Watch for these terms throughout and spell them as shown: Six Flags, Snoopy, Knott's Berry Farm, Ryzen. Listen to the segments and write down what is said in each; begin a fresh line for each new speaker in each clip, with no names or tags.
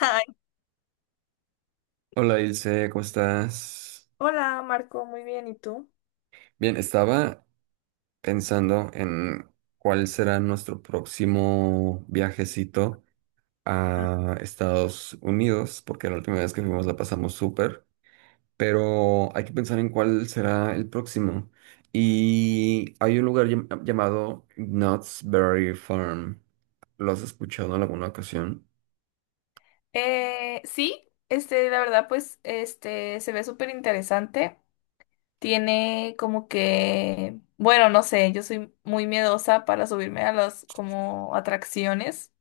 Ay,
Hola Ilse, ¿cómo estás?
hola Marco, muy bien, ¿y tú?
Bien, estaba pensando en cuál será nuestro próximo viajecito
Ujú.
a Estados Unidos, porque la última vez que fuimos la pasamos súper, pero hay que pensar en cuál será el próximo. Y hay un lugar llamado Knott's Berry Farm. ¿Lo has escuchado en alguna ocasión?
Sí, este, la verdad, pues, este, se ve súper interesante. Tiene como que, bueno, no sé, yo soy muy miedosa para subirme a las como atracciones.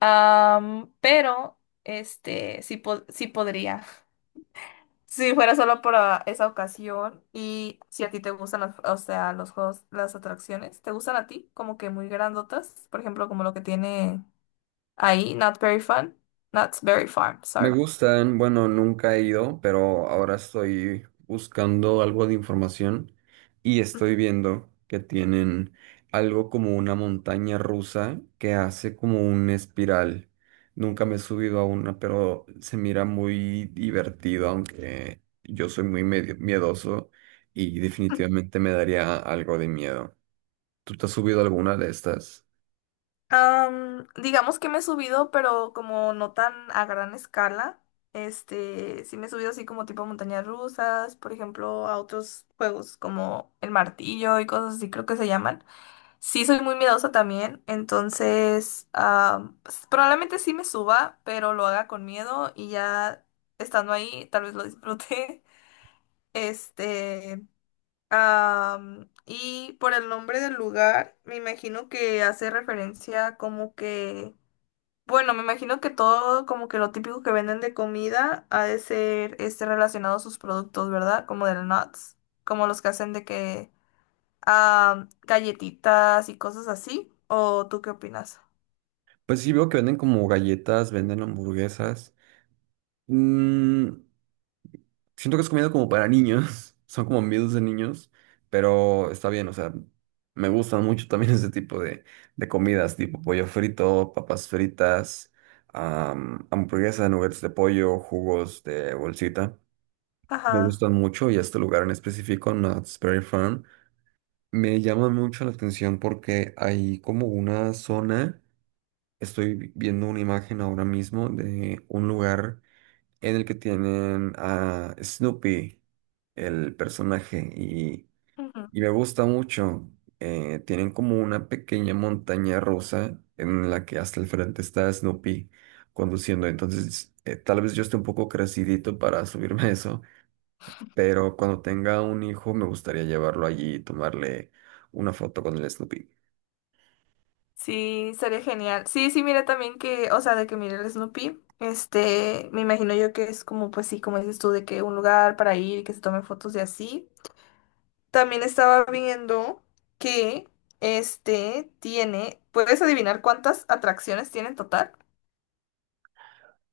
Pero, este, sí, sí podría. Si fuera solo para esa ocasión y si a ti te gustan las, o sea, los juegos, las atracciones, ¿te gustan a ti? Como que muy grandotas, por ejemplo, como lo que tiene. Ahí, Not Very Fun. Not Very Farm,
Me
sorry.
gustan, bueno, nunca he ido, pero ahora estoy buscando algo de información y estoy viendo que tienen algo como una montaña rusa que hace como un espiral. Nunca me he subido a una, pero se mira muy divertido, aunque yo soy muy medio miedoso y definitivamente me daría algo de miedo. ¿Tú te has subido a alguna de estas?
Digamos que me he subido, pero como no tan a gran escala. Este, sí me he subido así como tipo a montañas rusas, por ejemplo, a otros juegos como el martillo y cosas así creo que se llaman. Sí soy muy miedosa también, entonces pues, probablemente sí me suba, pero lo haga con miedo y ya estando ahí tal vez lo disfrute. Este, y por el nombre del lugar, me imagino que hace referencia como que, bueno, me imagino que todo como que lo típico que venden de comida ha de ser este relacionado a sus productos, ¿verdad? Como del nuts, como los que hacen de que galletitas y cosas así. ¿O tú qué opinas?
Pues sí, veo que venden como galletas, venden hamburguesas. Mm, siento que es comida como para niños, son como miedos de niños, pero está bien, o sea, me gustan mucho también ese tipo de comidas, tipo pollo frito, papas fritas, hamburguesas, hamburguesa, nuggets de pollo, jugos de bolsita. Me
Ajá.
gustan mucho y este lugar en específico, Knott's Berry Farm, me llama mucho la atención porque hay como una zona, estoy viendo una imagen ahora mismo de un lugar en el que tienen a Snoopy, el personaje, y me gusta mucho. Tienen como una pequeña montaña rusa en la que hasta el frente está Snoopy conduciendo. Entonces, tal vez yo esté un poco crecidito para subirme a eso, pero cuando tenga un hijo me gustaría llevarlo allí y tomarle una foto con el Snoopy.
Sí, sería genial. Sí, sí, mira también que, o sea, de que mire el Snoopy, este, me imagino yo que es como, pues sí, como dices tú, de que un lugar para ir y que se tomen fotos y así. También estaba viendo que, este, tiene, ¿puedes adivinar cuántas atracciones tiene en total?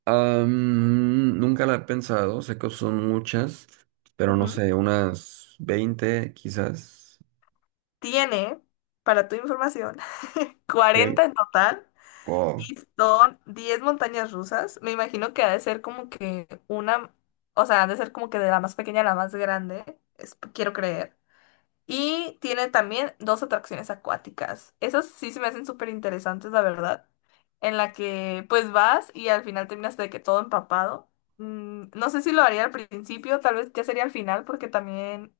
Nunca la he pensado, sé que son muchas, pero no
Ujú.
sé, unas 20 quizás.
Tiene, para tu información, 40
Ok.
en total
Wow.
y son 10 montañas rusas. Me imagino que ha de ser como que una, o sea, ha de ser como que de la más pequeña a la más grande, quiero creer. Y tiene también dos atracciones acuáticas. Esas sí se me hacen súper interesantes, la verdad. En la que pues vas y al final terminas de que todo empapado. Mm, no sé si lo haría al principio, tal vez ya sería al final, porque también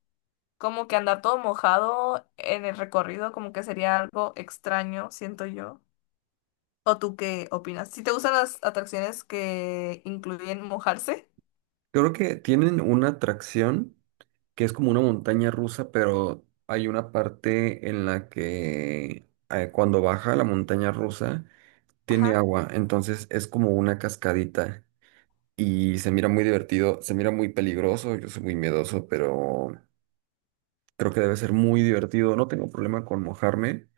como que andar todo mojado en el recorrido como que sería algo extraño, siento yo. ¿O tú qué opinas? Si te gustan las atracciones que incluyen mojarse.
Creo que tienen una atracción que es como una montaña rusa, pero hay una parte en la que cuando baja la montaña rusa tiene
Ajá.
agua, entonces es como una cascadita y se mira muy divertido, se mira muy peligroso, yo soy muy miedoso, pero creo que debe ser muy divertido, no tengo problema con mojarme,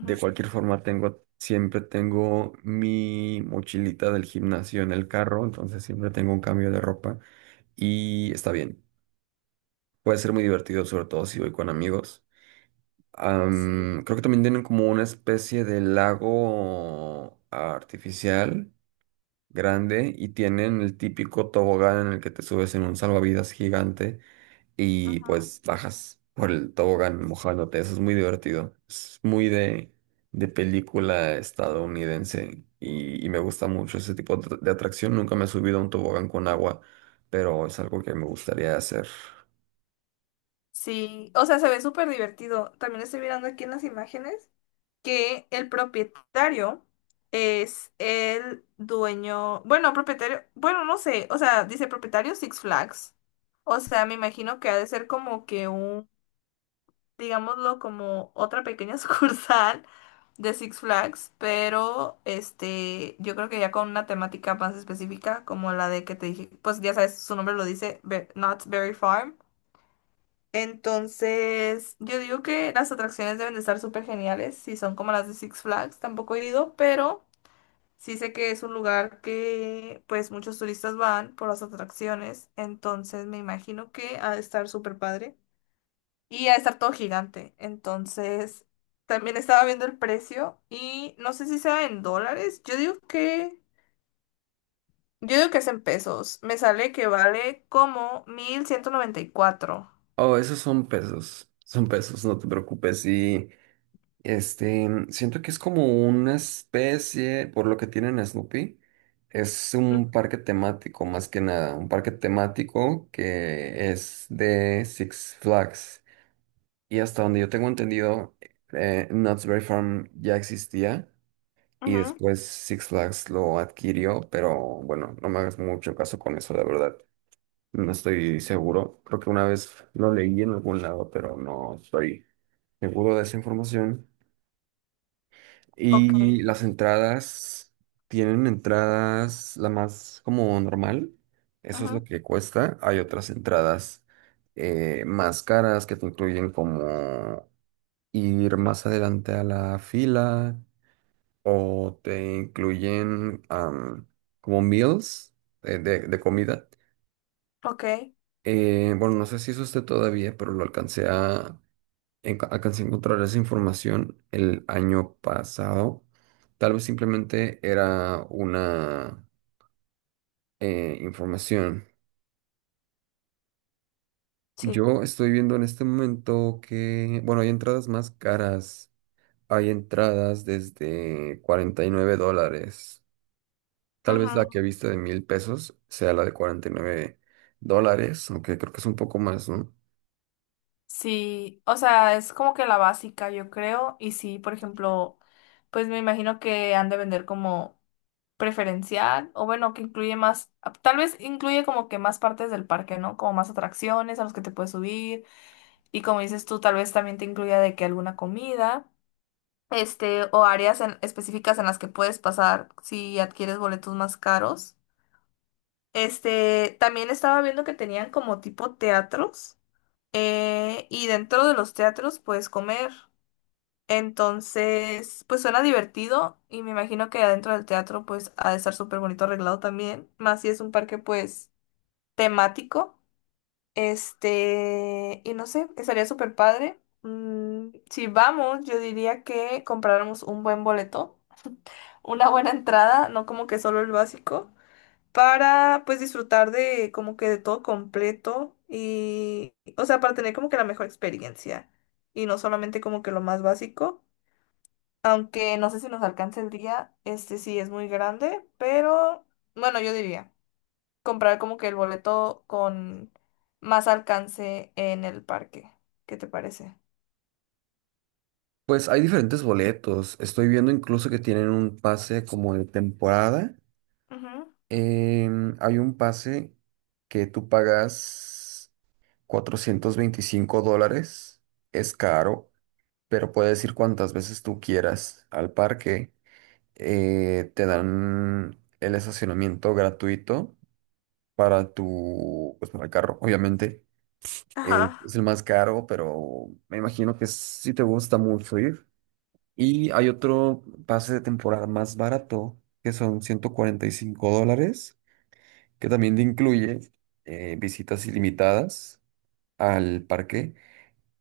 de cualquier forma tengo, siempre tengo mi mochilita del gimnasio en el carro, entonces siempre tengo un cambio de ropa y está bien. Puede ser muy divertido, sobre todo si voy con amigos.
Sí.
Creo que también tienen como una especie de lago artificial grande y tienen el típico tobogán en el que te subes en un salvavidas gigante y
Ujú.
pues bajas por el tobogán mojándote. Eso es muy divertido. Es muy de película estadounidense y me gusta mucho ese tipo de atracción. Nunca me he subido a un tobogán con agua, pero es algo que me gustaría hacer.
Sí, o sea, se ve súper divertido. También estoy mirando aquí en las imágenes que el propietario es el dueño, bueno, propietario, bueno, no sé, o sea, dice propietario Six Flags. O sea, me imagino que ha de ser como que un, digámoslo, como otra pequeña sucursal de Six Flags, pero este, yo creo que ya con una temática más específica como la de que te dije, pues ya sabes, su nombre lo dice, Knott's Berry Farm. Entonces, yo digo que las atracciones deben de estar súper geniales, si son como las de Six Flags, tampoco he ido, pero sí sé que es un lugar que pues muchos turistas van por las atracciones, entonces me imagino que ha de estar súper padre y ha de estar todo gigante. Entonces, también estaba viendo el precio y no sé si sea en dólares, yo digo que es en pesos, me sale que vale como 1,194.
Oh, esos son pesos, no te preocupes. Y este, siento que es como una especie, por lo que tienen a Snoopy, es un parque temático más que nada, un parque temático que es de Six Flags. Y hasta donde yo tengo entendido, Knott's Berry Farm ya existía y
Ujú.
después Six Flags lo adquirió, pero bueno, no me hagas mucho caso con eso, la verdad. No estoy seguro. Creo que una vez lo leí en algún lado, pero no estoy seguro de esa información.
Ok.
Y las entradas tienen entradas la más como normal. Eso es lo
Ujú.
que cuesta. Hay otras entradas más caras que te incluyen como ir más adelante a la fila o te incluyen am, como meals de comida.
Ok,
Bueno, no sé si eso esté todavía, pero lo alcancé alcancé a encontrar esa información el año pasado. Tal vez simplemente era una información.
sí.
Yo estoy viendo en este momento que, bueno, hay entradas más caras. Hay entradas desde $49. Tal vez la que
Ujú.
viste de 1000 pesos sea la de $49, aunque creo que es un poco más, ¿no?
Sí, o sea, es como que la básica, yo creo. Y sí, por ejemplo, pues me imagino que han de vender como preferencial, o bueno, que incluye más, tal vez incluye como que más partes del parque, ¿no? Como más atracciones a los que te puedes subir. Y como dices tú, tal vez también te incluya de que alguna comida, este, o áreas específicas en las que puedes pasar si adquieres boletos más caros. Este, también estaba viendo que tenían como tipo teatros. Y dentro de los teatros puedes comer. Entonces, pues suena divertido y me imagino que adentro del teatro pues ha de estar súper bonito arreglado también. Más si es un parque pues temático. Este, y no sé, estaría súper padre. Mm, si vamos, yo diría que compráramos un buen boleto, una buena entrada, no como que solo el básico para pues disfrutar de como que de todo completo y, o sea, para tener como que la mejor experiencia y no solamente como que lo más básico, aunque no sé si nos alcance el día, este sí es muy grande, pero bueno, yo diría comprar como que el boleto con más alcance en el parque. ¿Qué te parece?
Pues hay diferentes boletos. Estoy viendo incluso que tienen un pase como de temporada.
Ujú.
Hay un pase que tú pagas $425. Es caro, pero puedes ir cuantas veces tú quieras al parque. Te dan el estacionamiento gratuito para tu, pues para el carro, obviamente.
Ajá,
Es el más caro, pero me imagino que sí te gusta mucho ir. Y hay otro pase de temporada más barato, que son $145 que también te incluye visitas ilimitadas al parque,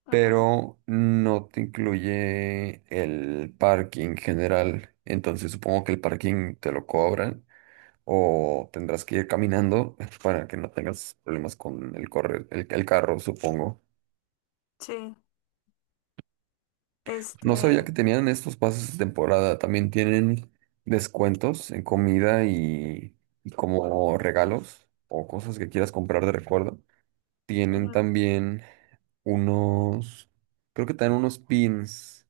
ajá,
pero no te incluye el parking general. Entonces supongo que el parking te lo cobran o tendrás que ir caminando para que no tengas problemas con el correr, el carro, supongo.
sí,
No sabía
este,
que tenían estos pases de temporada. También tienen descuentos en comida y como regalos o cosas que quieras comprar de recuerdo. Tienen
ujú,
también unos, creo que te dan unos pins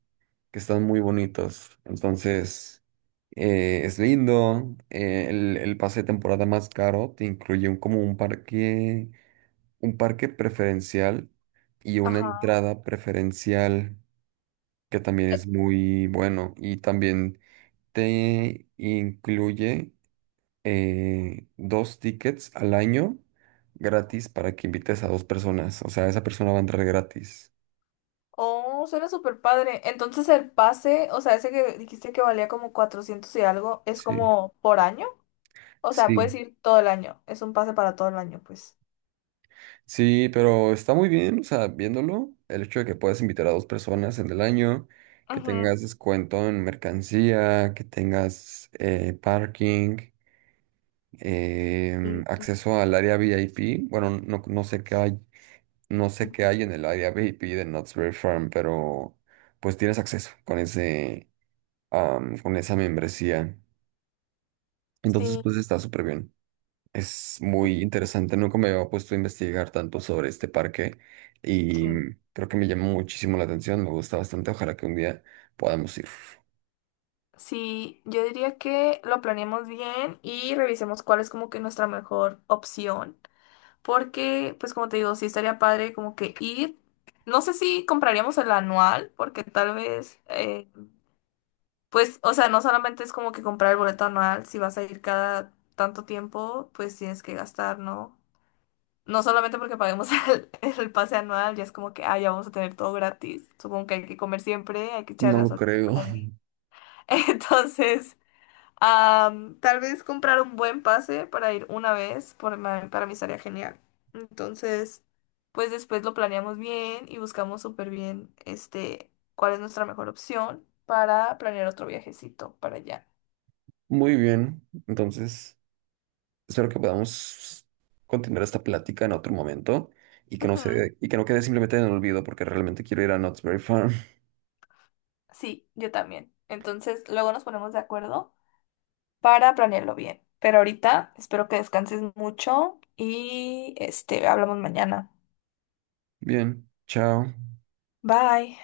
que están muy bonitos. Entonces, es lindo. El pase de temporada más caro te incluye un, como un parque preferencial y una
ajá.
entrada preferencial que también es muy bueno. Y también te incluye dos tickets al año gratis para que invites a dos personas. O sea, esa persona va a entrar gratis.
Oh, suena súper padre. Entonces el pase, o sea, ese que dijiste que valía como 400 y algo, ¿es
Sí.
como por año? O sea, puedes
Sí,
ir todo el año. Es un pase para todo el año, pues.
sí, pero está muy bien, o sea, viéndolo, el hecho de que puedas invitar a dos personas en el año, que
Ujú.
tengas descuento en mercancía, que tengas parking,
Sí.
acceso al área VIP. Bueno, no, no sé qué hay, no sé qué hay en el área VIP de Knott's Berry Farm, pero pues tienes acceso con ese, con esa membresía. Entonces,
Sí,
pues está súper bien. Es muy interesante, nunca me había puesto a investigar tanto sobre este parque y
sí.
creo que me llama muchísimo la atención, me gusta bastante, ojalá que un día podamos ir.
Sí, yo diría que lo planeemos bien y revisemos cuál es como que nuestra mejor opción. Porque, pues como te digo, sí estaría padre como que ir. No sé si compraríamos el anual, porque tal vez pues, o sea, no solamente es como que comprar el boleto anual, si vas a ir cada tanto tiempo, pues tienes que gastar, ¿no? No solamente porque paguemos el pase anual, ya es como que, ah, ya vamos a tener todo gratis. Supongo que hay que comer siempre, hay que echar
No lo
gasolina por
creo.
ahí. Entonces, tal vez comprar un buen pase para ir una vez, por, para mí estaría genial. Entonces, pues después lo planeamos bien y buscamos súper bien, este, cuál es nuestra mejor opción para planear otro viajecito para allá.
Muy bien, entonces espero que podamos continuar esta plática en otro momento y que no
Ujú.
se, y que no quede simplemente en el olvido porque realmente quiero ir a Knott's Berry Farm.
Sí, yo también. Entonces, luego nos ponemos de acuerdo para planearlo bien. Pero ahorita espero que descanses mucho y este, hablamos mañana.
Bien, chao.
Bye.